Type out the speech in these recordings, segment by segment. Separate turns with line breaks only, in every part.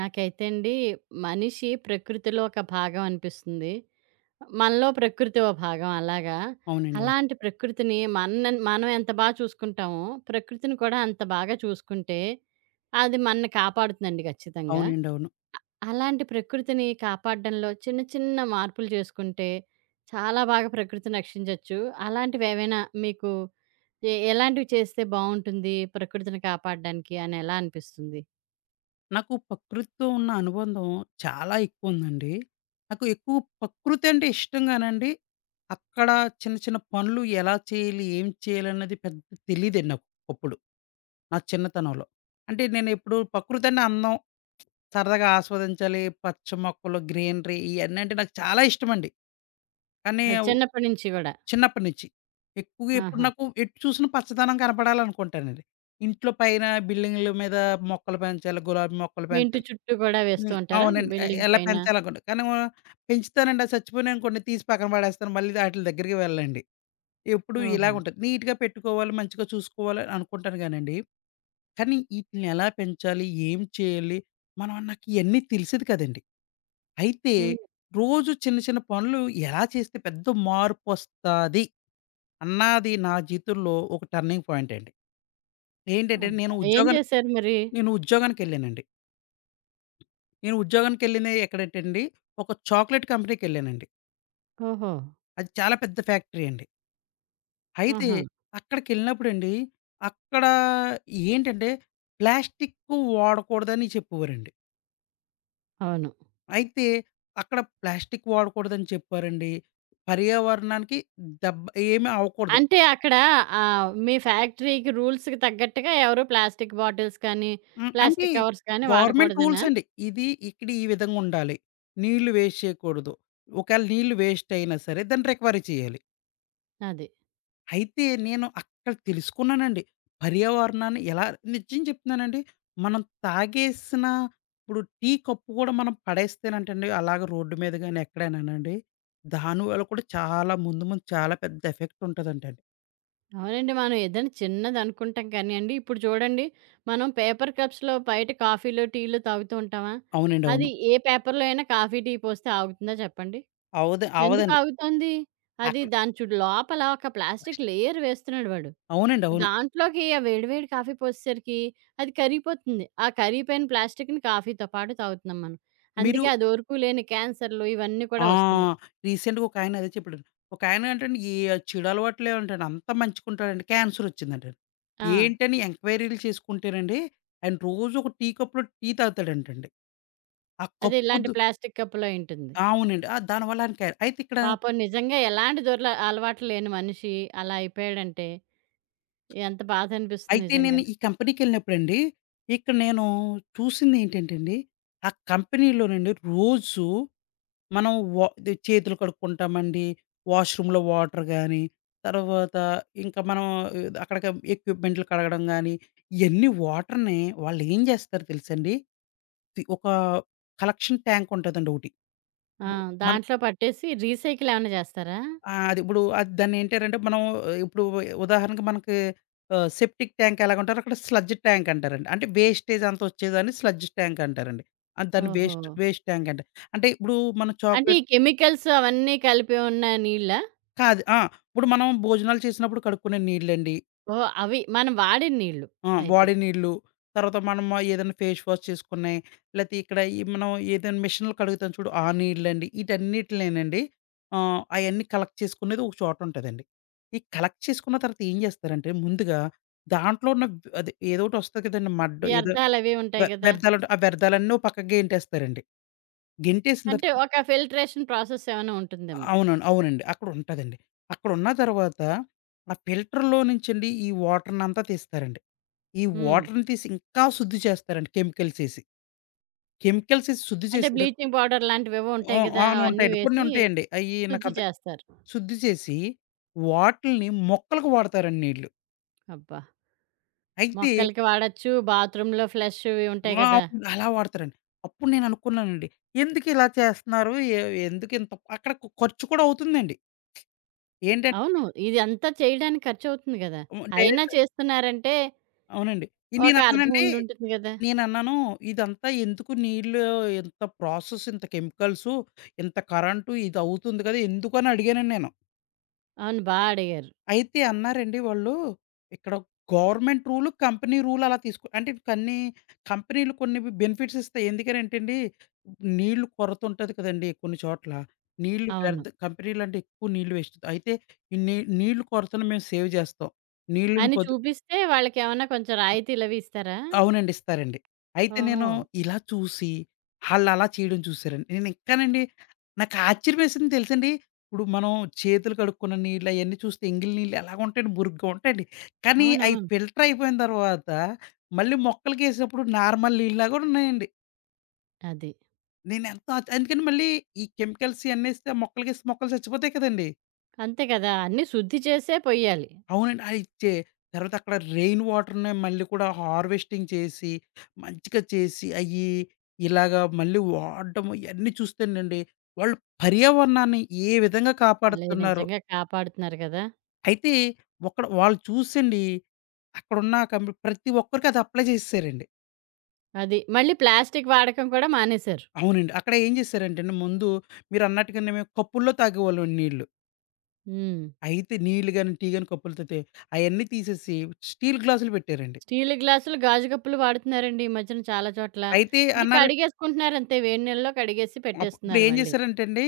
నాకైతే అండి మనిషి ప్రకృతిలో ఒక భాగం అనిపిస్తుంది. మనలో ప్రకృతి ఓ భాగం అలాగా.
అవునండి. అవును.
అలాంటి ప్రకృతిని మనం ఎంత బా చూసుకుంటామో, ప్రకృతిని కూడా అంత బాగా చూసుకుంటే అది మనని కాపాడుతుందండి ఖచ్చితంగా.
అవునండి. అవును.
అలాంటి ప్రకృతిని కాపాడడంలో చిన్న చిన్న మార్పులు చేసుకుంటే చాలా బాగా ప్రకృతిని రక్షించొచ్చు. అలాంటివేవైనా మీకు ఎలాంటివి చేస్తే బావుంటుంది ప్రకృతిని కాపాడడానికి అని ఎలా అనిపిస్తుంది?
నాకు ప్రకృతితో ఉన్న అనుబంధం చాలా ఎక్కువుందండి. నాకు ఎక్కువ ప్రకృతి అంటే ఇష్టం గానండి, అక్కడ చిన్న చిన్న పనులు ఎలా చేయాలి, ఏం చేయాలన్నది పెద్ద తెలీదండి నాకు అప్పుడు. నా చిన్నతనంలో. అంటే నేనెప్పుడు ప్రకృతి అంటే అందం, సరదాగా ఆస్వాదించాలి, పచ్చ మొక్కలు, గ్రీనరీ ఇయన్నీ అంటే నాకు చాలా ఇష్టమండి. కానీ
అది చిన్నప్పటి నుంచి గూడా.
చిన్నప్పటి నుంచి. ఎక్కువగా ఎప్పుడు
ఆహా!
నాకు ఎటు చూసినా పచ్చదనం కనపడాలనుకుంటానండి. ఇంట్లో పైన బిల్డింగుల మీద మొక్కలు పెంచాలి, గులాబీ మొక్కలు
మీ ఇంటి
పెంచాలి.
చుట్టూ గూడా వేస్తూ
హ్మ్.
ఉంటారా?
అవునండి. ఎ
బిల్డింగ్
ఎలా
పైన?
పెంచాలనుకుంటా. కానీ పెంచుతానండి. అవి చచ్చిపోయినాయనుకోండి తీసి పక్కన పడేస్తాను. మళ్ళీ ఆటిల దగ్గరికి వెళ్ళనండి. ఎప్పుడు
ఓహో!
ఇలాగుంటది. నీట్‌గా పెట్టుకోవాలి, మంచిగా చూసుకోవాలి అని అనుకుంటాను గానండి. కానీ ఈటిల్ని ఎలా పెంచాలి, ఏం చేయాలి, మనం నాకు ఇయన్నీ తెలిసేది కాదండి. అయితే
హ్మ్.
రోజు చిన్న చిన్న పనులు ఎలా చేస్తే పెద్ద మార్పొస్తాది? అన్నాది నా జీవితంలో ఒక టర్నింగ్ పాయింట్ అండి. ఏంటంటే
అబ్బా!
నేను
ఏం
ఉద్యోగానికి
చేశారు మరి?
నేను ఉద్యోగానికెళ్ళానండి. నేను ఉద్యోగానికెళ్ళింది ఎక్కడేటండి, ఒక చాక్లేట్ కంపెనీకెళ్ళానండి.
ఓహో!
అది చాలా పెద్ద ఫ్యాక్టరీ అండి. అయితే
ఆహా!
అక్కడికెళ్ళినప్పుడండి, అక్కడ ఏంటంటే ప్లాస్టిక్కు వాడకూడదని చెప్పేవారండి.
అవును.
అయితే అక్కడ ప్లాస్టిక్ వాడకూడదని చెప్పారండి. పర్యావరణానికి దెబ్బ ఏమి అవ్వకూడదు.
అంటే అక్కడ ఆహ్, మీ ఫ్యాక్టరీకి రూల్స్‌కి తగ్గట్టుగా ఎవరు ప్లాస్టిక్ బాటిల్స్ కానీ,
హ్మ్. అంటే
ప్లాస్టిక్ కవర్స్ కానీ
గవర్నమెంట్
వాడకూడదనా?
రూల్స్ అండి. ఇది ఇక్కడ ఈ విధంగా ఉండాలి. నీళ్లు వేస్ట్ చేయకూడదు. ఒకవేళ నీళ్లు వేస్ట్ అయినా సరే దాన్ని రికవరీ చేయాలి.
అది.
అయితే నేను అక్కడ తెలుసుకున్నానండి. పర్యావరణాన్ని ఎలా నిజం చెప్తున్నానండి. మనం తాగేసిన ఇప్పుడు టీ కప్పు కూడా మనం పడేస్తేనంటండి అలాగ రోడ్డు మీద గాని ఎక్కడైనానండి. దానివల్ల కూడా చాలా ముందు ముందు చాలా పెద్ద ఎఫెక్ట్ ఉంటదంటండి.
అవునండి. మనం ఏదైనా చిన్నదనుకుంటాం కానీయండి, ఇప్పుడు చూడండి మనం పేపర్ కప్స్‌లో బయట కాఫీలు, టీలు తాగుతూ ఉంటామా?
అవునండి.
అది
అవును.
ఏ పేపర్‌లో అయినా కాఫీ, టీ పోస్తే ఆగుతుందా చెప్పండి?
అవ్వదు
ఎందుకు
అవ్వదండి.
ఆగుతోంది? అది
అక్కడ
దాని చూడు లోపల ఒక ప్లాస్టిక్
ఫస్ట్
లేయర్ వేస్తున్నాడు వాడు.
అవునండి. అవును.
దాంట్లోకి ఆ వేడి వేడి కాఫీ పోసేసరికి అది కరిగిపోతుంది. ఆ కరిగిపోయిన ప్లాస్టిక్‌ని కాఫీతో పాటు తాగుతున్నాం మనం.
మీరు
అందుకే అది ఓర్పు లేని క్యాన్సర్‌లు ఇవన్నీ కూడా
ఆ!
వస్తున్నాయి.
రీసెంట్‌గా ఒకాయన అదే చెప్పాడు. ఒకాయన ఏంటంటే ఏ చెడు అలవాట్లే ఉంటాయండి. అంతా మంచిగుంటాడండి. క్యాన్సర్ వచ్చిందంటండి.
ఆ!
ఏంటని ఎంక్వైరీలు చేసుకుంటేనండి ఆయన రోజు ఒక టీ కప్‌లో టీ తాగుతాడంటండి. ఆ
అది
కప్పు
ఇలాంటి
దు
ప్లాస్టిక్ కప్పులో అయుంటుంది.
అవునండి. ఆ! దానివల్ల ఆయన అయితే ఇక్కడ
పాపం నిజంగా ఎలాంటి దుర్ల అలవాట్లు లేని మనిషి అలా అయిపోయాడంటే ఎంత బాధనిపిస్తుంది
అయితే
నిజంగా.
నేను ఈ కంపెనీకెళ్ళినప్పుడండి, ఇక్కడ నేను చూసిందేంటంటేండి, ఆ కంపెనీలోనండి రోజు మనం వా ది చేతులు కడుక్కుంటామండి. వాష్‌రూమ్‌లో వాటర్ గాని, తర్వాత ఇంకా మనం ఆ, అక్కడ ఎక్విప్‌మెంట్లు కడగడం గాని, ఇయన్నీ వాటర్‌ని వాళ్ళేం జేస్తారు తెలుసండి? ఒక కలెక్షన్ ట్యాంక్ ఉంటదండి ఒకటి.
ఆ!
మనకి
దాంట్లో పట్టేసి రీసైకిల్ ఏమన్నా చేస్తారా?
ఆహ్, అది ఇప్పుడు అది దాన్నేంటారంటే మనం ఆ, ఇప్పుడు ఉదాహరణకి మనకి ఆహ్, సెప్టిక్ ట్యాంక్ ఎలాగుంటారో అక్కడ స్లడ్జ్ ట్యాంక్ అంటారండి. అంటే వేస్టేజ్ అంతా వచ్చేదాన్ని స్లడ్జ్ ట్యాంక్ అంటారండి. ఆహ్, దాన్ని
ఓహో!
వేస్ట్ వేస్ట్ ట్యాంక్ అంటారు. అంటే ఇప్పుడు మనం
అంటే ఈ
చాక్లెట్
కెమికల్స్ అవన్నీ కలిపి ఉన్న నీళ్ళా?
కాదు. ఆ! ఇప్పుడు మనం భోజనాలు చేసినప్పుడు కడుక్కునే నీళ్ళండి.
ఓహ్! అవి మనం వాడిన నీళ్ళు
ఆ!
అయితే.
బాడీ నీళ్ళు, తర్వాత మనం ఏదైనా ఫేస్ వాష్ చేసుకున్నాయి, లేతే ఇక్కడ ఈ మనం ఏదైనా మిషన్‌లో కడుగుతాం చూడు ఆ నీళ్ళండి. ఈటన్నిటినేనండి ఆహ్, అయన్నీ కలెక్ట్ చేసుకునేది ఒక చోట ఉంటదండి. ఈ కలెక్ట్ చేసుకున్న తర్వాత ఏం చేస్తారంటే ముందుగా దాంట్లో ఉన్న అది ఏదోకటొస్తది కదండీ మడ్ ఏదో
వ్యర్థాలవి ఉంటాయి
వె
గదా!
వ్యర్థాలుంటాయి. ఆ వ్యర్థాలన్నీ ఓ పక్కకు గెంటేస్తారండి. గెంటేసిన
అంటే
తర్వాత
ఒక ఫిల్ట్రేషన్ ప్రాసెస్ ఏమైనా ఉంటుందేమో.
అవునండి. అవునండి. అక్కడుంటదండి. అక్కడున్న తర్వాత ఆ ఫిల్టర్‌లో నుంచండి ఈ వాటర్‌నంతా తీస్తారండి. ఈ
హ్మ్.
వాటర్‌ని తీసి ఇంకా శుద్ధి చేస్తారండి కెమికల్స్ ఏసి. కెమికల్స్ ఏసి శుద్ధి
అంటే
చేసిన తరువాత
బ్లీచింగ్ పౌడర్ లాంటివేవో ఉంటాయి
హ్మ్.
గదా!
అవును.
అవన్నీ
ఉంటాయండి. కొన్ని
వేసి
ఉంటాయండి. అయ్యి
శుద్ధి
నాకంత
చేస్తారు.
శుద్ధి చేసి వాటిల్ని మొక్కలకు వాడతారండి నీళ్ళు.
అబ్బా!
అయితే
మొక్కలకి వాడొచ్చు. బాత్రూమ్‌లో ఫ్లష్‌వి ఉంటాయి
ఆ!
గదా!
అవును. అలా వాడతారండి. అప్పుడు నేను అనుకున్నానండి. ఎందుకిలా చేస్తున్నారు? ఎందుకింత అక్కడ ఖర్చు కూడా అవుతుందండి. ఏంటంటే
అవును. ఇది అంతా చేయడానికి ఖర్చవుతుంది గదా! అయినా
డైరెక్ట్
చేస్తున్నారంటే
అవునండి. ఇది
ఒక
నేను
అర్థం
అన్నానండి
ఉండుంటుంది గదా!
నేనన్నాను, "ఇదంతా ఎందుకు నీళ్ళు ఇంత ప్రాసెస్, ఇంత కెమికల్సు, ఇంత కరెంటు ఇదవుతుంది కదా!" ఎందుకని అడిగానండి నేను.
అవును. బా అడిగారు.
అయితే అన్నారండి వాళ్ళు, "ఇక్కడ గవర్నమెంట్ రూలు, కంపెనీ రూల్ అలా తీసుకు" అంటే కన్నీ కంపెనీలు కొన్ని బెనిఫిట్స్ ఇస్తాయి. ఎందుకనంటండి, నీళ్ళు కొరత ఉంటది కదండీ కొన్ని చోట్ల. నీళ్ళు
అవును.
వ్యర్థ కంపెనీలంటే ఎక్కువ నీళ్ళు వేస్ట్. అయితే ఈ నీ నీళ్ళు కొరతను మేము సేవ్ జేస్తాం. నీళ్ళని
అని
పొదుపు
చూపిస్తే వాళ్ళకేమన్నా కొంచెం రాయితీలవి ఇస్తారా?
అవునండి. ఇస్తారండి. అయితే
ఓహో!
నేను ఇలా చూసి, ఆళ్ళలా చేయడం చూసారండి. నేను ఇంకానండి నాకు ఆశ్చర్యమేసింది తెలుసండి. ఇప్పుడు మనం చేతులు కడుక్కున్న నీళ్ళు అయన్నీ చూస్తే ఎంగిలి నీళ్ళు ఎలాగుంటాయండి బురుగ్గా ఉంటాయండి. కానీ అయి
అవునవును.
ఫిల్టర్ అయిపోయిన తర్వాత మళ్ళీ మొక్కలకేసినప్పుడు నార్మల్ నీళ్ళలాగా ఉన్నాయండి.
అది.
నేనెంతో ఎందుకంటే మళ్ళీ ఈ కెమికల్స్ ఇయన్నేస్తే మొక్కలకేస్తే మొక్కలు చచ్చిపోతాయి కదండీ!
అంతే కదా! అన్నీ శుద్ధి చేసే పొయ్యాలి.
అవునండి. ఆ! ఇచ్చే. తర్వాత అక్కడ రెయిన్ వాటర్‌నే మళ్ళీ కూడా హార్వెస్టింగ్ చేసి, మంచిగా చేసి, అయ్యి ఇలాగా మళ్ళీ వాడడం ఇయన్నీ చూస్తేనండి, వాళ్ళు పర్యావరణాన్ని ఏ విధంగా
భలే
కాపాడుతున్నారు.
నిజంగా కాపాడుతున్నారు కదా!
అయితే ఒక్కడ వాళ్ళు చూసండి, అక్కడున్న ప్రతి ఒక్కరికి అది అప్లై చేసేసారండి.
అది. మళ్ళీ ప్లాస్టిక్ వాడకం కూడా మానేశారు.
అవునండి. అక్కడ ఏం చేశారంటేండి, ముందు మీరన్నట్టుగానే మేము కప్పుల్లో తాగేవాళ్ళమండి నీళ్ళు.
హ్మ్.
అయితే నీళ్ళు గాని, టీ గాని కప్పులతో తే అయన్నీ తీసేసి స్టీల్ గ్లాసులు పెట్టారండి.
స్టీలు గ్లాసులు, గాజు కప్పులు వాడుతున్నారండి ఈ మధ్యన చాలా చోట్ల.
అయితే
అంటే
అన్నారు
కడిగేసుకుంటున్నారంతే. వేడి నీళ్ళలో కడిగేసి పెట్టేస్తున్నారు
ఇప్పుడేం
మళ్ళీ.
జేశారంటండి,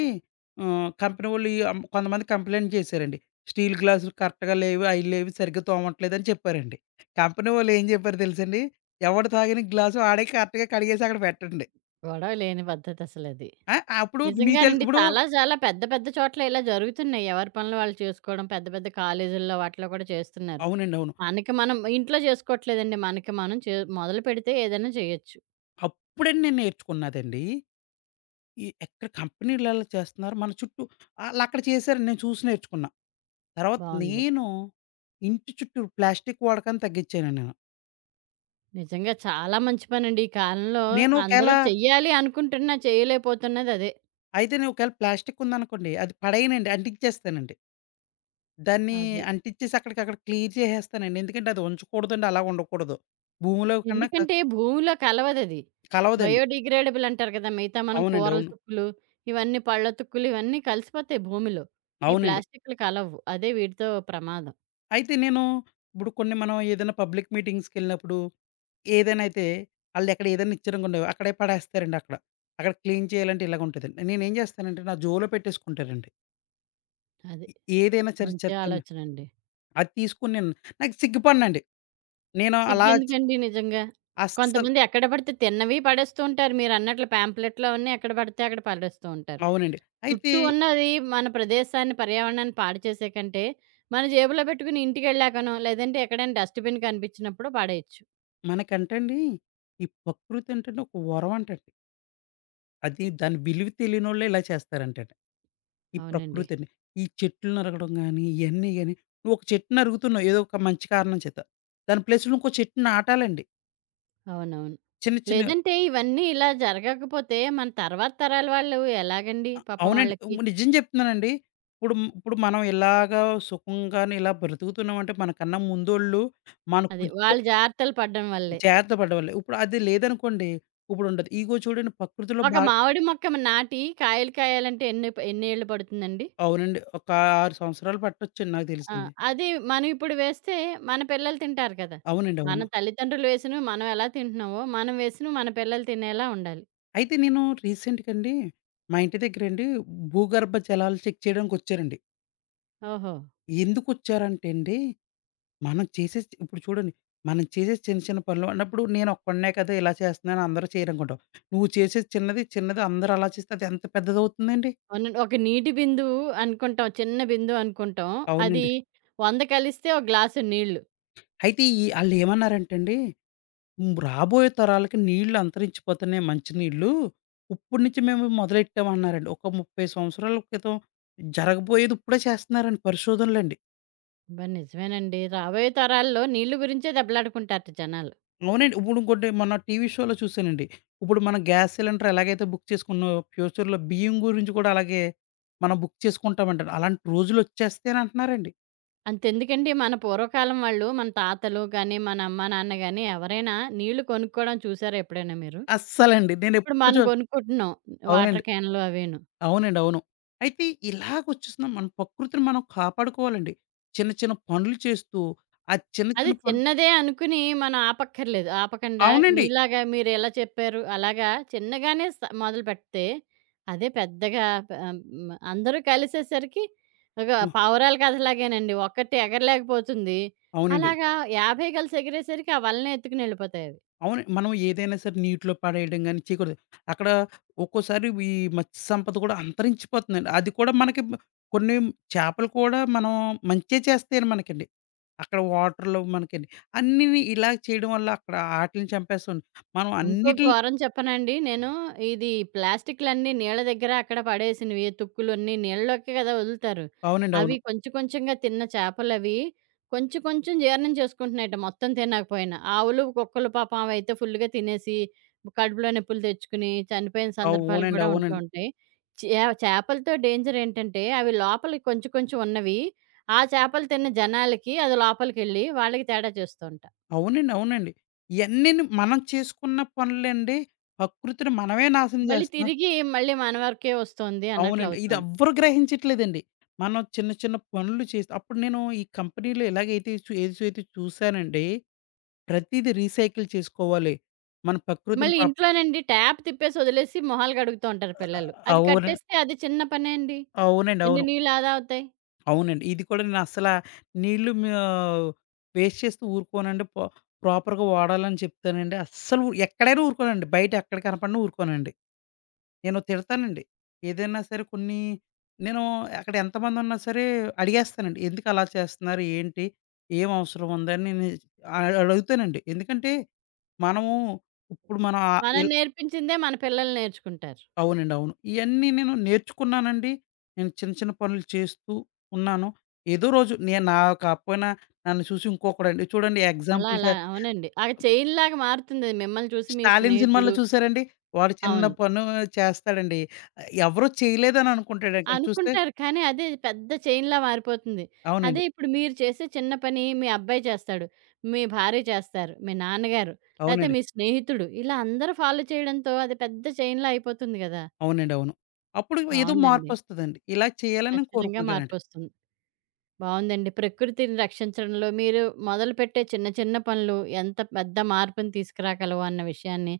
ఆహ్, కంపెనీ వోళ్ళు ఈ అం కొంతమంది కంప్లెయింట్ చేశారండి. స్టీల్ గ్లాసులు కరెక్ట్‌గా లేవు, అయి లేవు, సరిగ్గా తోమట్లేదని చెప్పారండి. కంపెనీ వోళ్ళు ఏం జెప్పారో తెలుసండి, ఎవడు తాగిన గ్లాసు ఆడే కరెక్ట్‌గా కడిగేసి అక్కడ పెట్టండి.
గొడవ లేని పద్ధతసలది.
ఆ! అప్పుడు మీకు
నిజంగానండి.
ఇప్పుడు
చాలా చాలా పెద్ద పెద్ద చోట్ల ఇలా జరుగుతున్నాయి. ఎవరి పనులు వాళ్ళు చేసుకోవడం. పెద్ద పెద్ద కాలేజీల్లో వాటిలో కూడా చేస్తున్నారు.
అవునండి. అవును.
మనకి మనం ఇంట్లో చేసుకోవట్లేదండి. మనకి మనం చే మొదలుపెడితే ఏదైనా చేయొచ్చు.
అప్పుడండి నేను నేర్చుకున్నదండి. ఈ ఎక్కడ కంపెనీలు అలా చేస్తున్నారు, మన చుట్టూ ఆళ్ళక్కడ చేశారండి నేను చూసి నేర్చుకున్నా. తర్వాత
బావుంది.
నేను ఇంటి చుట్టూ ప్లాస్టిక్ వాడకాన్ని తగ్గిచ్చానండి నేను.
నిజంగా చాలా మంచి పనండి. ఈ కాలంలో
నేను ఒకేళ
అందరూ చెయ్యాలి అనుకుంటున్నా చేయలేకపోతున్నది అదే.
అయితే ఒకవేళ ప్లాస్టిక్ ఉందనుకోండి, అది పడేయనండి. అంటించేస్తానండి. దాన్ని
అది.
అంటించేసి అక్కడికక్కడ క్లియర్ చేసేస్తానండి. ఎందుకంటే అది ఉంచకూడదండి, అలా ఉండకూడదు. భూమిలో కన్నా
ఎందుకంటే భూమిలో కలవదది.
కలవదండి.
బయోడిగ్రేడబుల్ అంటారు కదా! మిగతా మనం
అవునండి.
కూరల
అవును.
తుక్కులు, ఇవన్నీ పళ్ళ తుక్కులు ఇవన్నీ కలిసిపోతాయి భూమిలో. ఈ
అవునండి.
ప్లాస్టిక్‌లు కలవవు. అదే వీటితో ప్రమాదం.
అయితే నేను ఇప్పుడు కొన్ని మనం ఏదైనా పబ్లిక్ మీటింగ్స్‌కెళ్ళినప్పుడు ఏదైనా అయితే ఆళ్ళెక్కడ ఏదైనా ఇచ్చారనుకోండి, అక్కడే పడేస్తారండి అక్కడ. అక్కడ క్లీన్ చేయాలంటే ఇలాగుంటదండి. నేనేం చేస్తానంటే నా జోబులో పెట్టేసుకుంటానండి.
అది.
ఎ ఏదైనా సరే
మంచి
చెత్తని.
ఆలోచనండి.
అది తీసుకొని నేను నాకు సిగ్గుపడనండి. నేను అలా
సిగ్గెందుకండి నిజంగా.
అస్సలు
కొంతమంది ఎక్కడ పడితే తిన్నవి పడేస్తూ ఉంటారు. మీరన్నట్లు పాంప్లెట్‌లో ఉన్నయి ఎక్కడ పడితే అక్కడ పడేస్తూ ఉంటారు.
అవునండి. అయితే
చుట్టూ ఉన్నది మన ప్రదేశాన్ని, పర్యావరణాన్ని పాడు చేసే కంటే, మన జేబులో పెట్టుకుని ఇంటికెళ్ళాకనో, లేదంటే ఎక్కడైనా డస్ట్‌బిన్ కనిపించినప్పుడో పడేయొచ్చు.
మనకంటండి, ఈ ప్రకృతి అంటేనే ఒక వరం అంటండి. అది దాని విలువ తెలియనోళ్ళే ఇలా చేస్తారంటండి. ఈ
అవునండి.
ప్రకృతిని, ఈ చెట్లు నరకడం గాని, ఇయన్నీ గాని, నువ్వు ఒక చెట్టు నరుగుతున్నావు ఏదో ఒక మంచి కారణం చేత. దాని ప్లేస్‌లో ఇంకో చెట్టు నాటాలండి.
అవునవును.
చిన్న చిన్న
లేదంటే ఇవన్నీ ఇలా జరగకపోతే మన తర్వాత తరాల వాళ్ళు ఎలాగండి పాపం
అవునండి.
వాళ్ళకి?
నిజం చెప్తున్నానండి. ఇప్పుడు ఇప్పుడు మనం ఇలాగా సుఖంగాను ఇలా బ్రతుకుతున్నామంటే మనకన్నా ముందోళ్ళు మనకు
అదే వాళ్ళు జాగ్రత్తలు పడడం వల్లే.
జాగ్రత్త పడ్డవాళ్ళే. ఇప్పుడు అది లేదనుకోండి, ఇప్పుడు ఉండదు. ఇగో చూడండి ప్రకృతిలో
ఒక
బా
మామిడి మొక్క నాటి కాయలు కాయాలంటే ఎన్ని ప ఎన్నేళ్ళు పడుతుందండి?
అవునండి. ఒక 6 సంవత్సరాలు పట్టొచ్చండి నాకు
ఆ!
తెలిసండి.
అది మనం ఇప్పుడు వేస్తే మన పిల్లలు తింటారు కదా!
అవునండి. అవును.
మన తల్లిదండ్రులు వేసినవి మనం ఎలా తింటున్నామో, మనం వేసినవి మన పిల్లలు తినేలా ఉండాలి.
అయితే నేను రీసెంట్‌గండి మా ఇంటి దగ్గరండి భూగర్భ జలాలు చెక్ చేయడానికొచ్చారండి.
ఓహో!
ఎందుకొచ్చారంటే అండి, మనం చేసే ఇప్పుడు చూడండి, మనం చేసే చిన్న చిన్న పనులు అన్నప్పుడు నేనొక్కడినే కదా ఇలా చేస్తున్నాను అందరూ చేయరనుకుంటాం. నువ్వు చేసేది చిన్నది, చిన్నది అందరూ అలా చేస్తే అది ఎంత పెద్దదవుతుందండి.
అవును. ఒక నీటి బిందువు అనుకుంటాం. చిన్న బిందువు అనుకుంటాం. అది
అవునండి.
100 కలిస్తే ఒక గ్లాసు నీళ్ళు.
అయితే ఈ ఆళ్ళేమన్నారంటే అండి హ్మ్. రాబోయే తరాలకి నీళ్ళు అంతరించిపోతున్నాయి మంచినీళ్ళు. ఇప్పుడు నుంచి మేము మొదలెట్టామన్నారండి. ఒక 30 సంవత్సరాల క్రితం జరగబోయేది ఇప్పుడే చేస్తున్నారండి పరిశోధనలండి.
అబ్బా! నిజమేనండి. రాబోయే తరాల్లో నీళ్ళు గురించే దెబ్బలాడుకుంటారట జనాలు.
అవునండి. ఇప్పుడు ఇంకోటి మొన్న టీవీ షోలో చూసానండి. ఇప్పుడు మనం గ్యాస్ సిలిండర్ ఎలాగైతే బుక్ చేసుకున్నామో ఫ్యూచర్‌లో బియ్యం గురించి కూడా అలాగే మనం బుక్ చేసుకుంటామంటారు. అలాంటి రోజులొచ్చేస్తాయి అని అంటున్నారండి.
అంతెందుకండి మన పూర్వకాలం వాళ్ళు, మన తాతలు గాని, మన అమ్మ నాన్న గాని ఎవరైనా నీళ్ళు కొనుక్కోవడం చూసారా ఎప్పుడైనా మీరు?
అస్సలండి
ఇప్పుడు
నేనెప్పుడు
మనం
చూ
కొనుక్కుంటున్నాం
అవునండి.
వాటర్ క్యాన్‌లు అవేను.
అవునండి. అవును. అయితే ఇలాగొచ్చేసిన మన ప్రకృతిని మనం కాపాడుకోవాలండి. చిన్న చిన్న పనులు చేస్తూ, ఆ చిన్న
అది
చిన్న పనులు
చిన్నదే అనుకుని మనం ఆపక్కర్లేదు. ఆపకండా
అవునండి.
మీలాగా మీరెలా చెప్పారు అలాగా చిన్నగానే స మొదలుపెడితే అదే పెద్దగా ప అందరూ కలిసేసరికి ఒక
హ్మ్.
పావురాల కథలాగేనండి. ఒక్కటి ఎగరలేకపోతుంది.
అవునండి.
అలాగా 50 కలిసి ఎగిరేసరికి ఆ వలని ఎత్తుకుని ఎళ్ళిపోతాయవి.
అవును. మనం ఏదైనా సరే నీటిలో పడేయడం గాని చేయకూడదు. అక్కడ ఒక్కోసారి ఈ మత్స్య సంపద కూడా అంతరించిపోతుందండి. అది కూడా మనకి కొన్ని చేపలు కూడా మనం మంచే చేస్తాయండి మనకండి. అక్కడ వాటర్‌లో మనకండి. అన్నిని ఇలా చేయడం వల్ల అక్కడ ఆటిలిని చంపేస్తుంది. మనం
ఇంకో
అన్నిటిని
ఘోరం చెప్పనండి నేను. ఇది ప్లాస్టిక్‌లన్నీ నీళ్ళ దగ్గర అక్కడ పడేసినవి, తుక్కులన్నీ నీళ్ళలోకే కదా వదులుతారు.
అవునండి.
అవి
అవును.
కొంచెం కొంచెంగా తిన్న చేపలవి కొంచెం కొంచెం జీర్ణం చేసుకుంటున్నాయట మొత్తం తినకపోయినా. ఆవులు, కుక్కలు పాపం అవైతే ఫుల్‌గా తినేసి కడుపులో నొప్పులు తెచ్చుకుని చనిపోయిన సందర్భాలు
అవునండి.
కూడా ఉంటూ
అవునండి.
ఉంటాయి. చే చేపలతో డేంజర్ ఏంటంటే అవి లోపలికి కొంచెం కొంచెం ఉన్నవి, ఆ చేపలు తిన్న జనాలకి అది లోపలికెళ్ళి వాళ్ళకి తేడా చేస్తూ ఉంటాయి.
అవునండి. అవునండి. ఇయన్నీని మనం చేసుకున్న పనులండి ప్రకృతిని మనమే నాశనం
మళ్ళీ
జేస్తున్నాం.
తిరిగి మళ్ళీ మన వరకే వస్తోంది
అవునండి. ఇది
అన్నట్లవుతోంది.
ఎవ్వరు గ్రహించట్లేదండి. మనం చిన్న చిన్న పనులు చేసి అప్పుడు నేను ఈ కంపెనీలో ఎలాగైతే ఏదైతే చూసానండి. ప్రతీదీ రీసైకిల్ చేసుకోవాలి. మన ప్రకృతిని
మళ్ళీ ఇంట్లోనండి ట్యాప్ తిప్పేసి వదిలేసి మొహాలు కడుగుతూ ఉంటారు
ఆహ్,
పిల్లలు. అది
అవును.
కట్టేస్తే అది చిన్న పనే అండి.
అవునండి.
ఎన్ని
అవును.
నీళ్ళు ఆదా అవుతాయి.
అవునండి. ఇది కూడా నేను అస్సల నీళ్ళు వేస్ట్ చేస్తూ ఊరుకోనండి. ప్రాపర్‌గా వాడాలని చెప్తానండి. అస్సలు ఎక్కడైనా ఊరుకోనండి. బయట ఎక్కడ కనపడినా ఊరుకోనండి. నేను తిడతానండి. ఏదైనా సరే కొన్ని నేను అక్కడ ఎంతమందున్నా సరే అడిగేస్తానండి. ఎందుకు అలా చేస్తున్నారు? ఏంటి? ఏం అవసరం ఉందని నేను అడుగుతానండి. ఎందుకంటే, మనము ఇప్పుడు మనం ఆహ్,
మనం
ఇల్
నేర్పించిందే మన పిల్లలు నేర్చుకుంటారు.
అవునండి. అవును. ఇయన్నీ నేను నేర్చుకున్నానండి. నేను చిన్న చిన్న పనులు చేస్తూ ఉన్నాను. ఏదో రోజు నేను నా కాకపోయినా నన్ను చూసి ఇంకొకడండి చూడండి
అలా అలా
ఎగ్జాంపుల్‌గా
అవునండి. ఆ చైన్‌లాగా మారుతుందది మిమ్మల్ని చూసి మీ
'స్టాలిన్' సినిమాలో
స్నేహితుడు
చూసారండి? వాడు చిన్న
అవును.
పను చేస్తాడండి. ఎవరు చేయలేదని అనుకుంటాడు. కానీ చూస్తే
అనుకుంటారు. కానీ అదే పెద్ద చైన్‌లా మారిపోతుంది. అదే
అవునండి.
ఇప్పుడు మీరు చేసే చిన్న పని మీ అబ్బాయి చేస్తాడు, మీ భార్య చేస్తారు, మీ నాన్నగారు, లేతే
అవునండి.
మీ స్నేహితుడు ఇలా అందరూ ఫాలో చేయడంతో అది పెద్ద చైన్‌లా అయిపోతుంది గదా!
అవునండి. అవును. అప్పుడు ఏదో
బావుందండి.
మార్పొస్తదండి. ఇలా చేయాలని నేను
ఖచ్చితంగా
కోరుకుంటానండి.
మార్పొస్తుంది. బావుందండి. ప్రకృతిని రక్షించడంలో మీరు మొదలుపెట్టే చిన్న చిన్న పనులు ఎంత పెద్ద మార్పుని తీసుకురాగలవు అన్న విషయాన్ని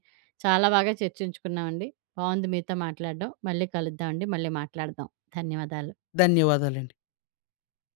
చాలా బాగా చర్చించుకున్నామండి. బావుంది మీతో మాట్లాడడం. మళ్ళీ కలుద్దామండి. మళ్ళీ మాట్లాడదాం. ధన్యవాదాలు.
ధన్యవాదాలండి.